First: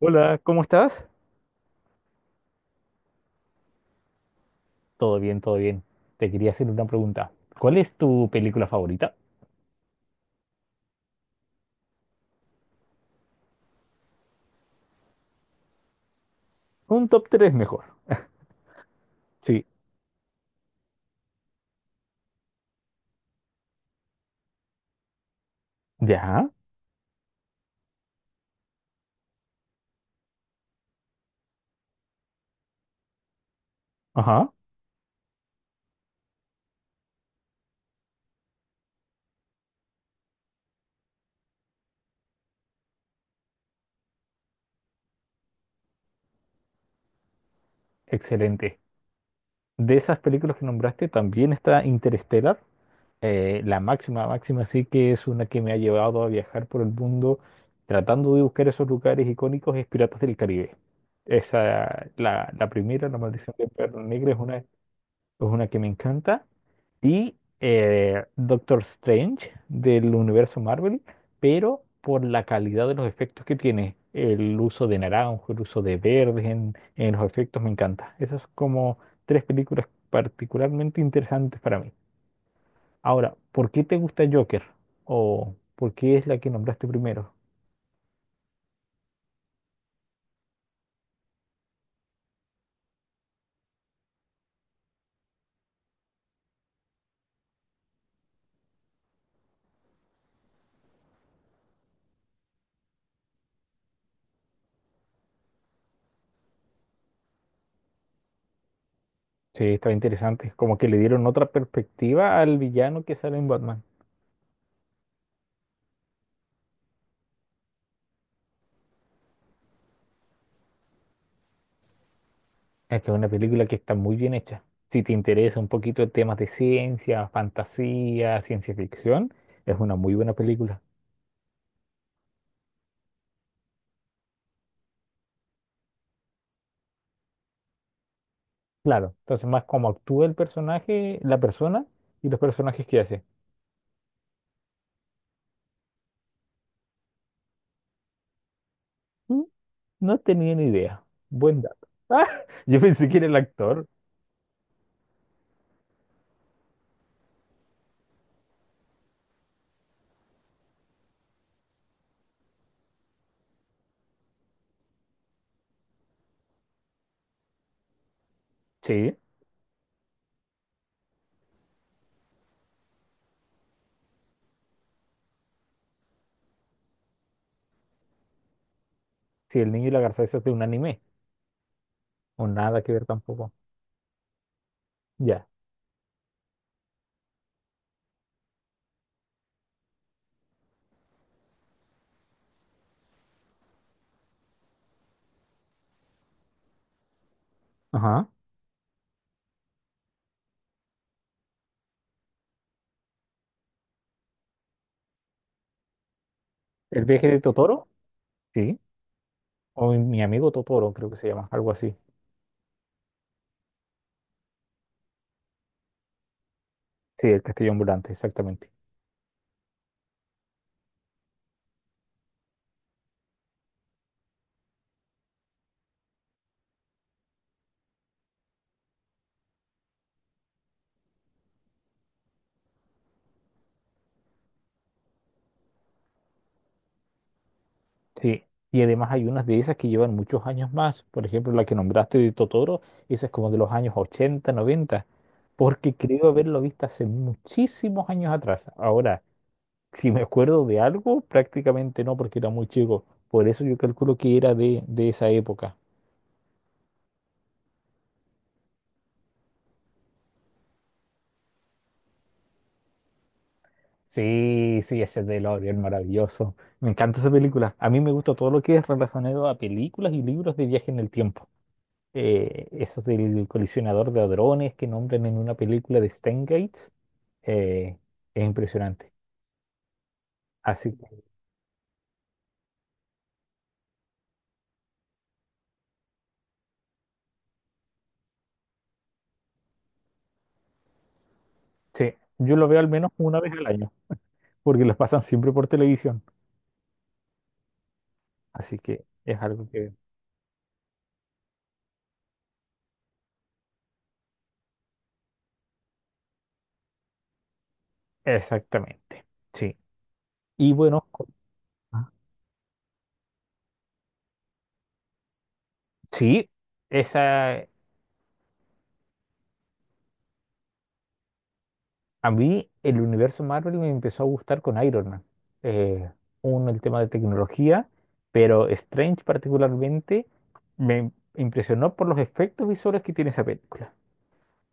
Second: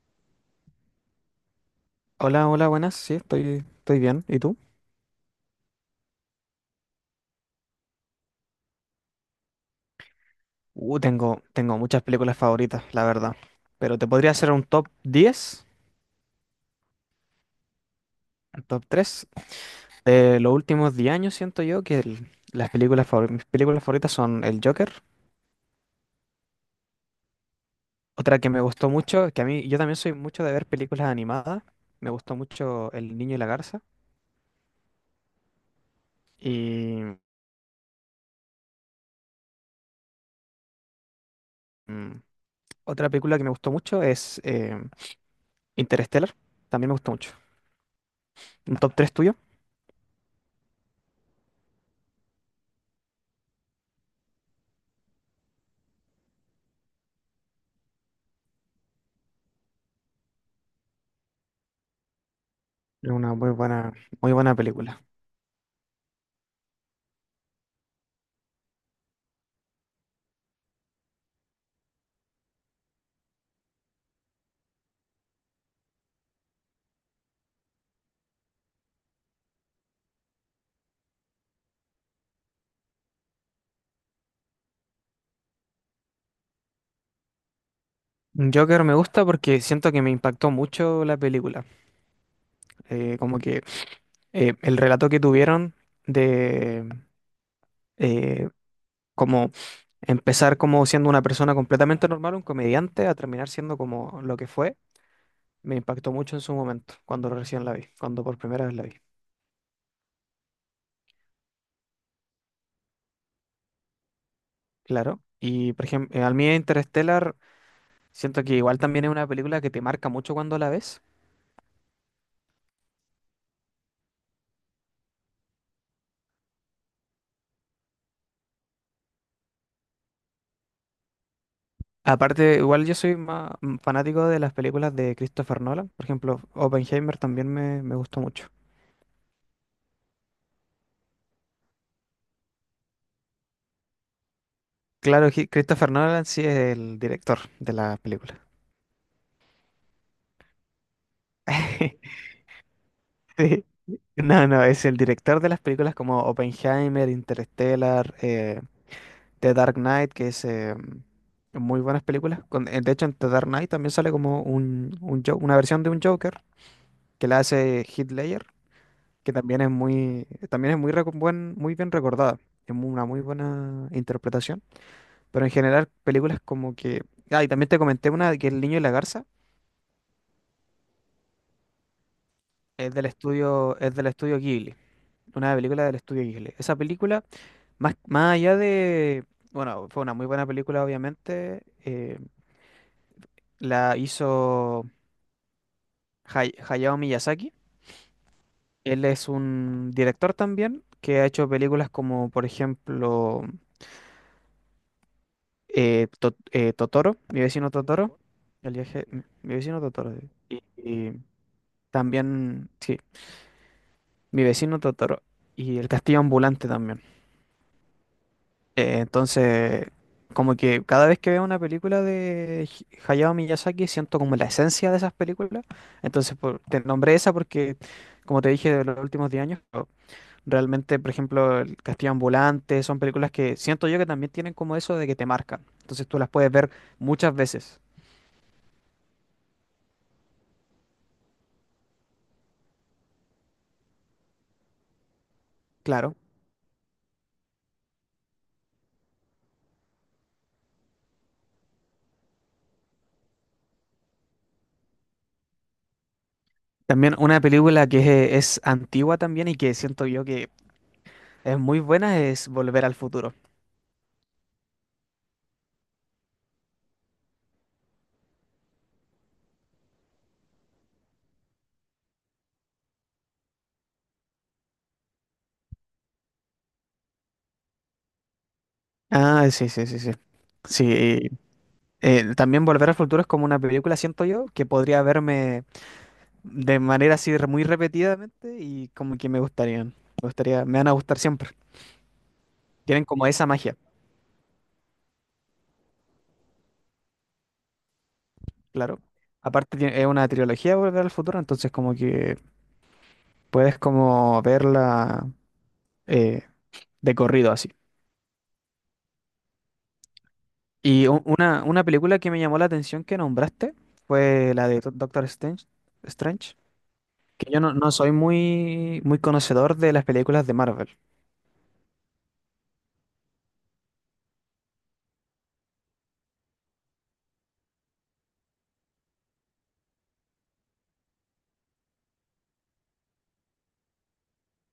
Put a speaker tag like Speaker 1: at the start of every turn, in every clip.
Speaker 1: Hola, ¿cómo estás?
Speaker 2: Hola, hola, buenas. Sí, estoy bien. ¿Y tú?
Speaker 1: Todo bien, todo bien. Te quería hacer una pregunta. ¿Cuál es tu película favorita?
Speaker 2: Tengo muchas películas favoritas, la verdad. Pero te podría hacer un top 10,
Speaker 1: Un top 3 mejor.
Speaker 2: un top 3
Speaker 1: Sí.
Speaker 2: de los últimos 10 años, siento yo, que las mis películas favoritas son El Joker.
Speaker 1: Ya,
Speaker 2: Otra que me gustó mucho, que a mí yo también soy mucho de ver películas animadas. Me gustó mucho El Niño y la Garza.
Speaker 1: ajá,
Speaker 2: Y mm, otra película que me gustó mucho es Interstellar. También me gustó mucho. Un
Speaker 1: excelente.
Speaker 2: top 3 tuyo.
Speaker 1: De esas películas que nombraste también está Interstellar, la máxima, máxima, sí, que es una que me ha llevado a viajar por el mundo tratando de buscar esos lugares icónicos, es Piratas del Caribe. Esa, la primera,
Speaker 2: Es
Speaker 1: La
Speaker 2: una
Speaker 1: Maldición del Perro Negro,
Speaker 2: muy buena
Speaker 1: es
Speaker 2: película.
Speaker 1: una que me encanta. Y Doctor Strange del universo Marvel, pero por la calidad de los efectos que tiene. El uso de naranjo, el uso de verdes en los efectos me encanta. Esas son como tres películas particularmente interesantes para mí. Ahora, ¿por qué te gusta Joker? ¿O por qué es la que nombraste primero?
Speaker 2: Joker me gusta porque siento que me impactó mucho la película. Como que el relato que tuvieron de eh, como empezar como siendo una persona completamente normal, un comediante, a terminar siendo como lo que fue, me impactó mucho en su momento, cuando recién la vi, cuando por primera vez la vi.
Speaker 1: Sí, estaba interesante. Como que le dieron otra perspectiva al villano que sale en Batman.
Speaker 2: Claro. Y por ejemplo, al mí Interstellar, siento que igual también es una película que te marca mucho cuando la ves.
Speaker 1: Es que es una película que está muy bien hecha. Si te interesa un poquito de temas de ciencia, fantasía, ciencia ficción, es una muy buena película.
Speaker 2: Aparte, igual yo soy más fanático de las películas de Christopher Nolan. Por ejemplo, Oppenheimer también me gustó mucho.
Speaker 1: Claro, entonces más como actúa el personaje, la persona y los personajes que hace.
Speaker 2: Claro, Christopher Nolan sí es el director de las películas.
Speaker 1: Mm. No tenía ni idea. Buen dato. Ah, yo pensé que era el
Speaker 2: Sí.
Speaker 1: actor.
Speaker 2: No, no, es el director de las películas como Oppenheimer, Interstellar, The Dark Knight, que es muy buenas películas. De hecho, en The Dark Knight también sale como una versión de un Joker que la hace Heath Ledger.
Speaker 1: Sí,
Speaker 2: Que también es muy, también es muy bien recordada. Es una muy buena interpretación. Pero en general, películas como que. Ah, y también te comenté una de que El Niño y la Garza
Speaker 1: sí, el niño y la garza, eso es de un anime. O nada que ver tampoco.
Speaker 2: es del estudio Ghibli.
Speaker 1: Ya.
Speaker 2: Una película del estudio Ghibli. Esa película, más, más allá de. Bueno, fue una muy buena película, obviamente. Eh, la hizo Hayao Miyazaki.
Speaker 1: Ajá.
Speaker 2: Él es un director también que ha hecho películas como, por ejemplo. Eh,
Speaker 1: ¿El
Speaker 2: Totoro,
Speaker 1: viaje de
Speaker 2: mi vecino
Speaker 1: Totoro?
Speaker 2: Totoro, el
Speaker 1: Sí.
Speaker 2: viaje, mi vecino
Speaker 1: O
Speaker 2: Totoro,
Speaker 1: mi amigo
Speaker 2: sí.
Speaker 1: Totoro, creo que
Speaker 2: Y
Speaker 1: se llama, algo así.
Speaker 2: también, sí, mi vecino Totoro y el castillo ambulante también.
Speaker 1: Sí, el castillo ambulante, exactamente.
Speaker 2: Entonces, como que cada vez que veo una película de Hayao Miyazaki siento como la esencia de esas películas. Entonces, te nombré esa porque, como te dije, de los últimos 10 años, pero realmente, por ejemplo, el castillo ambulante son películas que siento yo que también tienen como eso de que te marcan. Entonces tú las puedes ver muchas veces.
Speaker 1: Sí, y además hay unas de esas que llevan muchos años más. Por ejemplo, la que nombraste de Totoro, esa es como de los años 80, 90, porque
Speaker 2: Claro.
Speaker 1: creo haberlo visto hace muchísimos años atrás. Ahora, si me acuerdo de algo, prácticamente no, porque era muy chico. Por eso yo calculo que era de esa época.
Speaker 2: También una película que es antigua también y que siento yo que es muy buena es Volver al Futuro.
Speaker 1: Sí, sí, ese es de L'Oreal maravilloso. Me encanta esa película. A mí me gusta todo lo que es relacionado a películas y libros de viaje en el tiempo. Esos del colisionador de hadrones que nombran en una película de Steingate. eh, es impresionante.
Speaker 2: Ah, sí, sí, sí, sí. Sí,
Speaker 1: Así que
Speaker 2: también Volver al Futuro es como una película, siento yo, que podría verme de manera así muy repetidamente y como que me gustarían. Me gustaría, me van a gustar siempre.
Speaker 1: sí, yo lo veo al
Speaker 2: Tienen
Speaker 1: menos
Speaker 2: como
Speaker 1: una
Speaker 2: esa
Speaker 1: vez al
Speaker 2: magia,
Speaker 1: año, porque lo pasan siempre por televisión. Así
Speaker 2: claro.
Speaker 1: que es algo
Speaker 2: Aparte
Speaker 1: que...
Speaker 2: es una trilogía de Volver al Futuro, entonces como que puedes como verla eh, de corrido así.
Speaker 1: Exactamente, sí. Y bueno,
Speaker 2: Y una
Speaker 1: ah,
Speaker 2: película que me llamó la atención que nombraste fue la de Doctor Strange,
Speaker 1: sí,
Speaker 2: Strange, que yo
Speaker 1: esa...
Speaker 2: no, no soy muy, muy conocedor de las películas de Marvel.
Speaker 1: A mí el universo Marvel me empezó a gustar con Iron Man. Eh, Uno, el tema de tecnología, pero Strange particularmente me impresionó por los efectos visuales que tiene esa película.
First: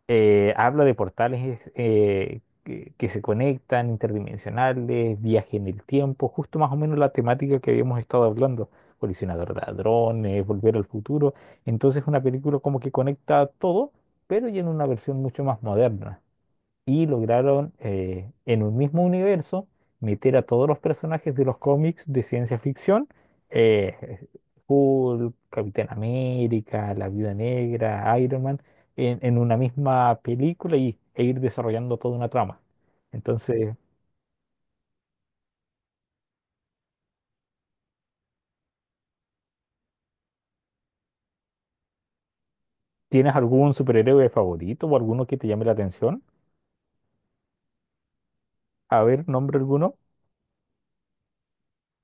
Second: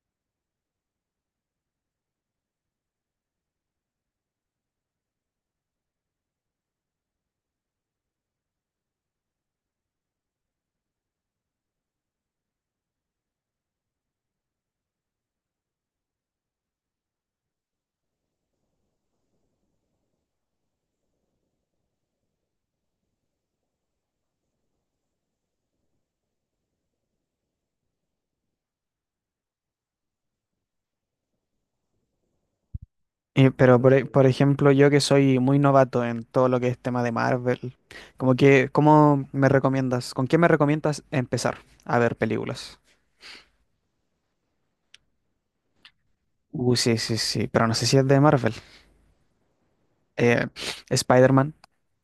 Speaker 1: Habla de portales que se conectan, interdimensionales, viaje en el tiempo, justo más o menos la temática que habíamos estado hablando, colisionador de ladrones, volver al futuro. Entonces una película como que conecta todo, pero ya en una versión mucho más moderna y lograron en un mismo universo meter a todos los personajes de los cómics de ciencia ficción, eh, Hulk, Capitán América, La Viuda Negra, Iron Man, en una misma película y, e ir desarrollando toda una trama. Entonces,
Speaker 2: Pero, por ejemplo, yo que soy muy novato en todo lo que es tema de Marvel, como que, ¿cómo me recomiendas? ¿Con qué me recomiendas empezar a ver películas?
Speaker 1: ¿tienes algún superhéroe favorito o alguno que te llame la atención?
Speaker 2: Sí, sí, sí, pero no sé si es de Marvel.
Speaker 1: A ver, nombre alguno.
Speaker 2: Eh, Spider-Man,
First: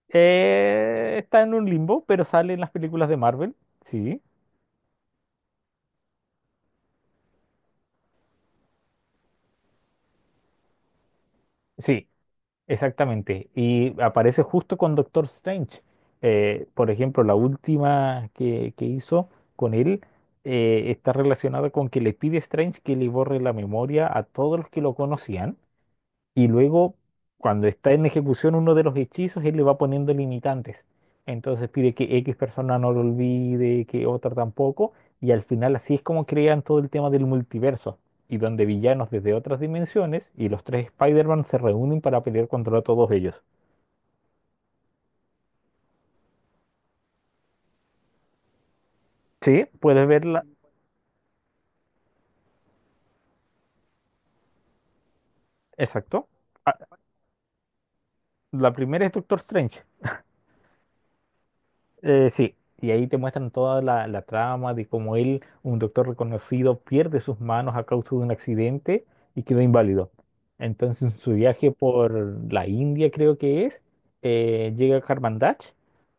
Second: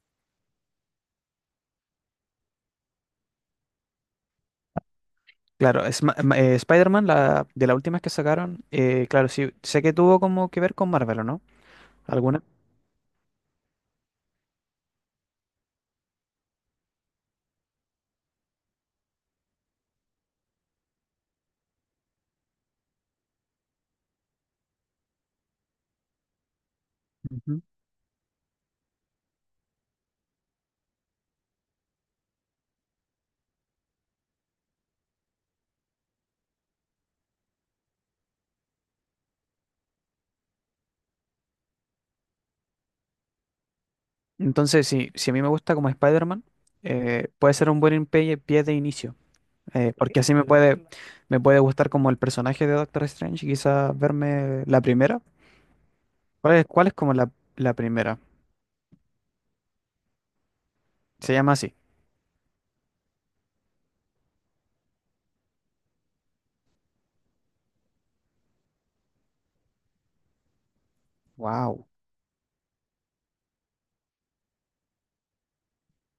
Speaker 1: Está en un limbo, pero sale en las películas de Marvel. Sí.
Speaker 2: claro, es, Spider-Man, la, de las últimas que sacaron, claro, sí, sé que tuvo como que ver con Marvel, ¿o no?
Speaker 1: Sí,
Speaker 2: ¿Alguna?
Speaker 1: exactamente, y aparece justo con Doctor Strange. Por ejemplo, que hizo con él, está relacionada con que le pide a Strange que le borre la memoria a todos los que lo conocían y luego,
Speaker 2: Ujú.
Speaker 1: cuando está en ejecución uno de los hechizos, él le va poniendo limitantes. Entonces pide que X persona no lo olvide, que otra tampoco. Y al final así es como crean todo el tema del multiverso. Y donde villanos desde otras dimensiones y los tres Spider-Man se reúnen para pelear contra todos ellos.
Speaker 2: Entonces, si, si a mí me gusta como Spider-Man, puede ser un buen pie, pie de inicio,
Speaker 1: Sí, puedes
Speaker 2: porque así
Speaker 1: verla.
Speaker 2: me puede gustar como el personaje de Doctor Strange y quizás verme la primera.
Speaker 1: Exacto.
Speaker 2: Cuál es como la primera?
Speaker 1: La primera es Doctor Strange.
Speaker 2: Se llama así.
Speaker 1: Sí, y ahí te muestran toda la trama de cómo él, un doctor reconocido, pierde sus manos a causa de un accidente y queda inválido. Entonces, en su viaje
Speaker 2: Wow.
Speaker 1: por la India, creo que es, llega a Karmandach,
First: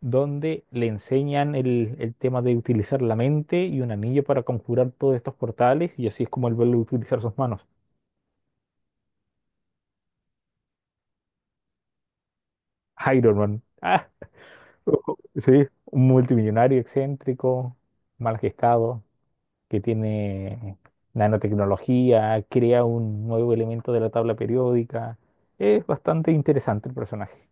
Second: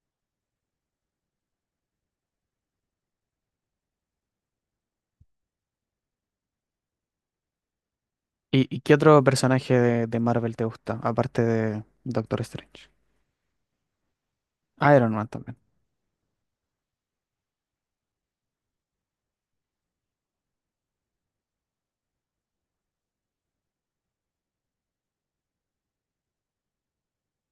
Speaker 1: donde le enseñan el tema de utilizar la mente y un anillo para conjurar todos estos portales, y así es como él vuelve a utilizar sus manos.
Speaker 2: Y qué otro personaje de Marvel te gusta, aparte de Doctor Strange?
Speaker 1: Iron Man. Ah,
Speaker 2: Iron Man
Speaker 1: sí,
Speaker 2: también.
Speaker 1: un multimillonario excéntrico, mal gestado, que tiene nanotecnología, crea un nuevo elemento de la tabla periódica. Es bastante interesante el personaje.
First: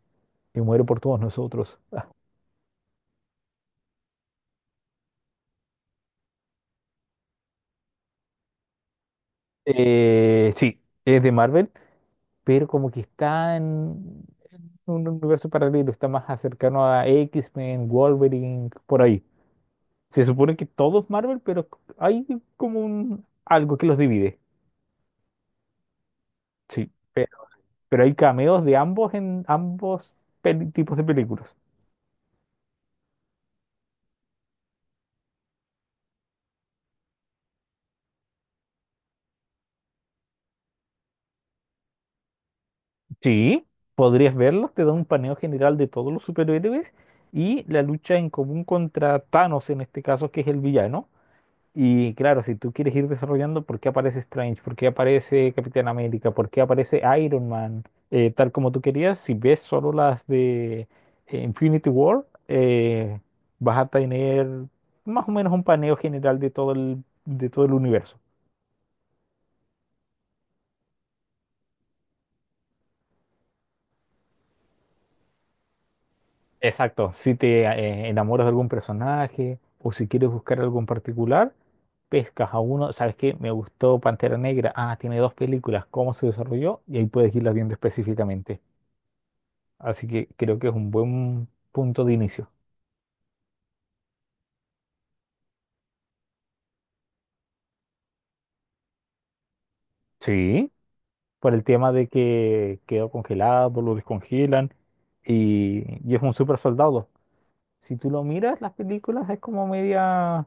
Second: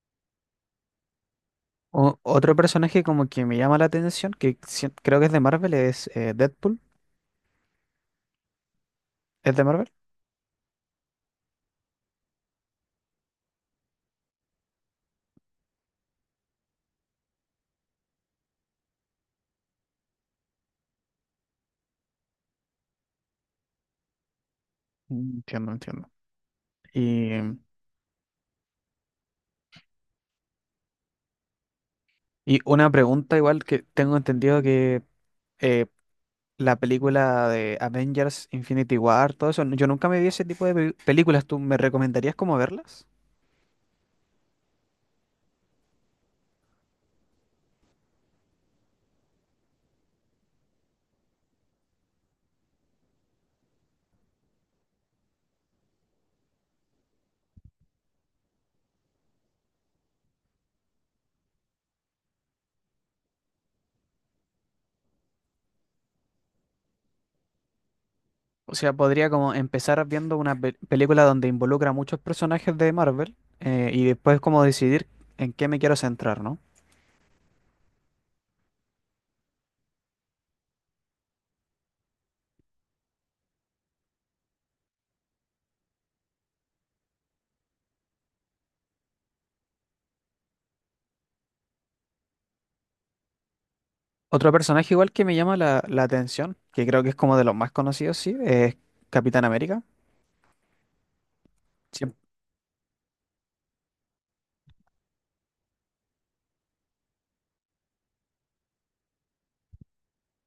Speaker 1: Y muere por todos nosotros.
Speaker 2: O- otro personaje como que me llama la atención, que creo que es de Marvel, es Deadpool. ¿Es de Marvel?
Speaker 1: Sí, es de Marvel, pero como que está en un universo paralelo, está más cercano a X-Men, Wolverine, por ahí. Se supone que todo es Marvel, pero hay como un algo que los divide.
Speaker 2: Mm, entiendo, entiendo.
Speaker 1: Sí,
Speaker 2: Y
Speaker 1: pero hay cameos de ambos en ambos tipos de películas.
Speaker 2: Y una pregunta igual que tengo entendido que eh, la película de Avengers, Infinity War, todo eso, yo nunca me vi ese tipo de películas. ¿Tú me recomendarías cómo verlas?
Speaker 1: Sí, podrías verlos, te da un paneo general de todos los superhéroes y la lucha en común contra Thanos en este caso, que es el villano. Y claro, si tú quieres ir desarrollando por qué aparece Strange, por qué aparece Capitán América, por qué aparece Iron Man, tal como tú querías, si ves solo las de Infinity War, vas a tener más o menos un paneo general de todo de todo el universo.
Speaker 2: O sea, podría como empezar viendo una película donde involucra a muchos personajes de Marvel y después como decidir en qué me quiero centrar, ¿no?
Speaker 1: Exacto, si te enamoras de algún personaje o si quieres buscar algo en particular, pescas a uno, ¿sabes qué? Me gustó Pantera Negra, ah, tiene dos películas, ¿cómo se desarrolló? Y ahí puedes irlas viendo específicamente. Así que creo que es un buen punto de inicio.
Speaker 2: Otro personaje igual que me llama la atención, que creo que es como de los más conocidos, sí, es Capitán América.
Speaker 1: Sí, por el tema de
Speaker 2: Siem-
Speaker 1: que quedó congelado, lo descongelan y, y es un super soldado. Si tú lo miras, las películas es como media,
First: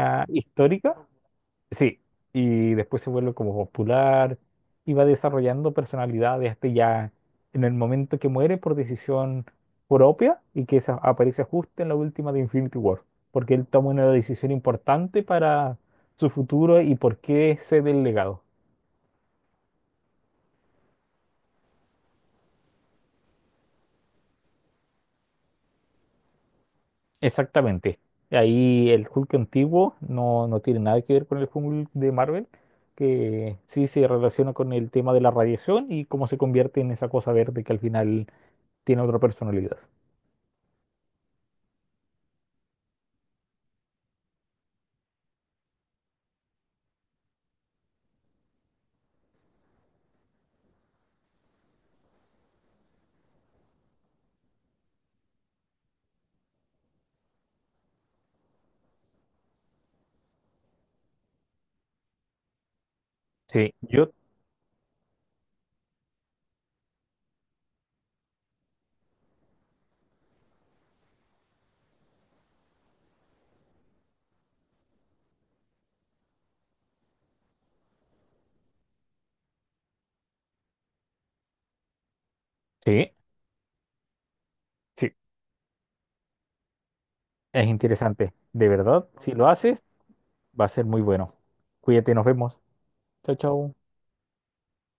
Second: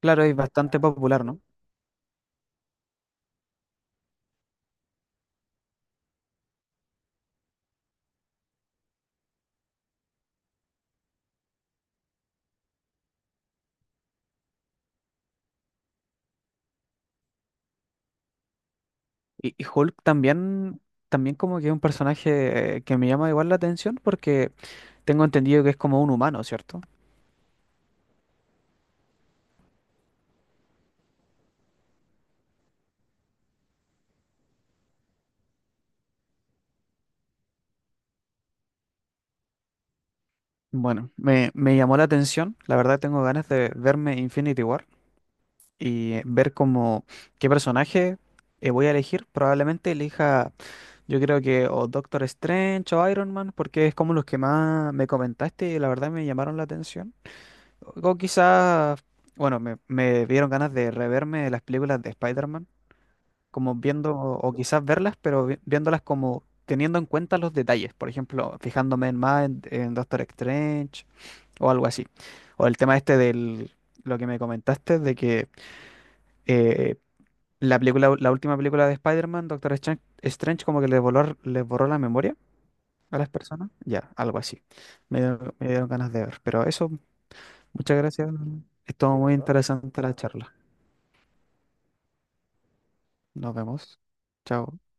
Speaker 2: Claro, es bastante
Speaker 1: histórica.
Speaker 2: popular, ¿no?
Speaker 1: Sí, y después se vuelve como popular y va desarrollando personalidad de este ya en el momento que muere por decisión propia, y que esa aparece justo en la última de Infinity War, porque él toma una decisión importante para su futuro y por qué cede el legado.
Speaker 2: Y Hulk también, también como que es un personaje que me llama igual la atención porque tengo entendido que es como un humano, ¿cierto?
Speaker 1: Exactamente. Ahí el Hulk antiguo no, no tiene nada que ver con el Hulk de Marvel, que sí se relaciona con el tema de la radiación y cómo se convierte en esa cosa verde que al final tiene otra personalidad.
Speaker 2: Bueno, me llamó la atención, la verdad tengo ganas de verme Infinity War y ver como qué personaje voy a elegir. Probablemente elija, yo creo que o Doctor Strange o Iron Man porque es como los que más me comentaste y la verdad me llamaron la atención. O quizás, bueno, me dieron ganas de reverme las películas de Spider-Man
Speaker 1: Sí,
Speaker 2: como
Speaker 1: yo,
Speaker 2: viendo, o quizás verlas, pero viéndolas como teniendo en cuenta los detalles, por ejemplo, fijándome en más en Doctor Strange o algo así. O el tema este del, lo que me comentaste, de que eh, la película, la última película de Spider-Man, Doctor Strange, Strange como que les borró la memoria
Speaker 1: sí,
Speaker 2: a las personas, ya, algo así.
Speaker 1: sí,
Speaker 2: Me dieron ganas de ver, pero eso,
Speaker 1: es
Speaker 2: muchas gracias.
Speaker 1: interesante. De verdad,
Speaker 2: Estuvo
Speaker 1: si
Speaker 2: muy
Speaker 1: lo haces,
Speaker 2: interesante la charla.
Speaker 1: va a ser muy bueno. Cuídate, nos vemos. Chao,
Speaker 2: Nos
Speaker 1: chao.
Speaker 2: vemos. Chao.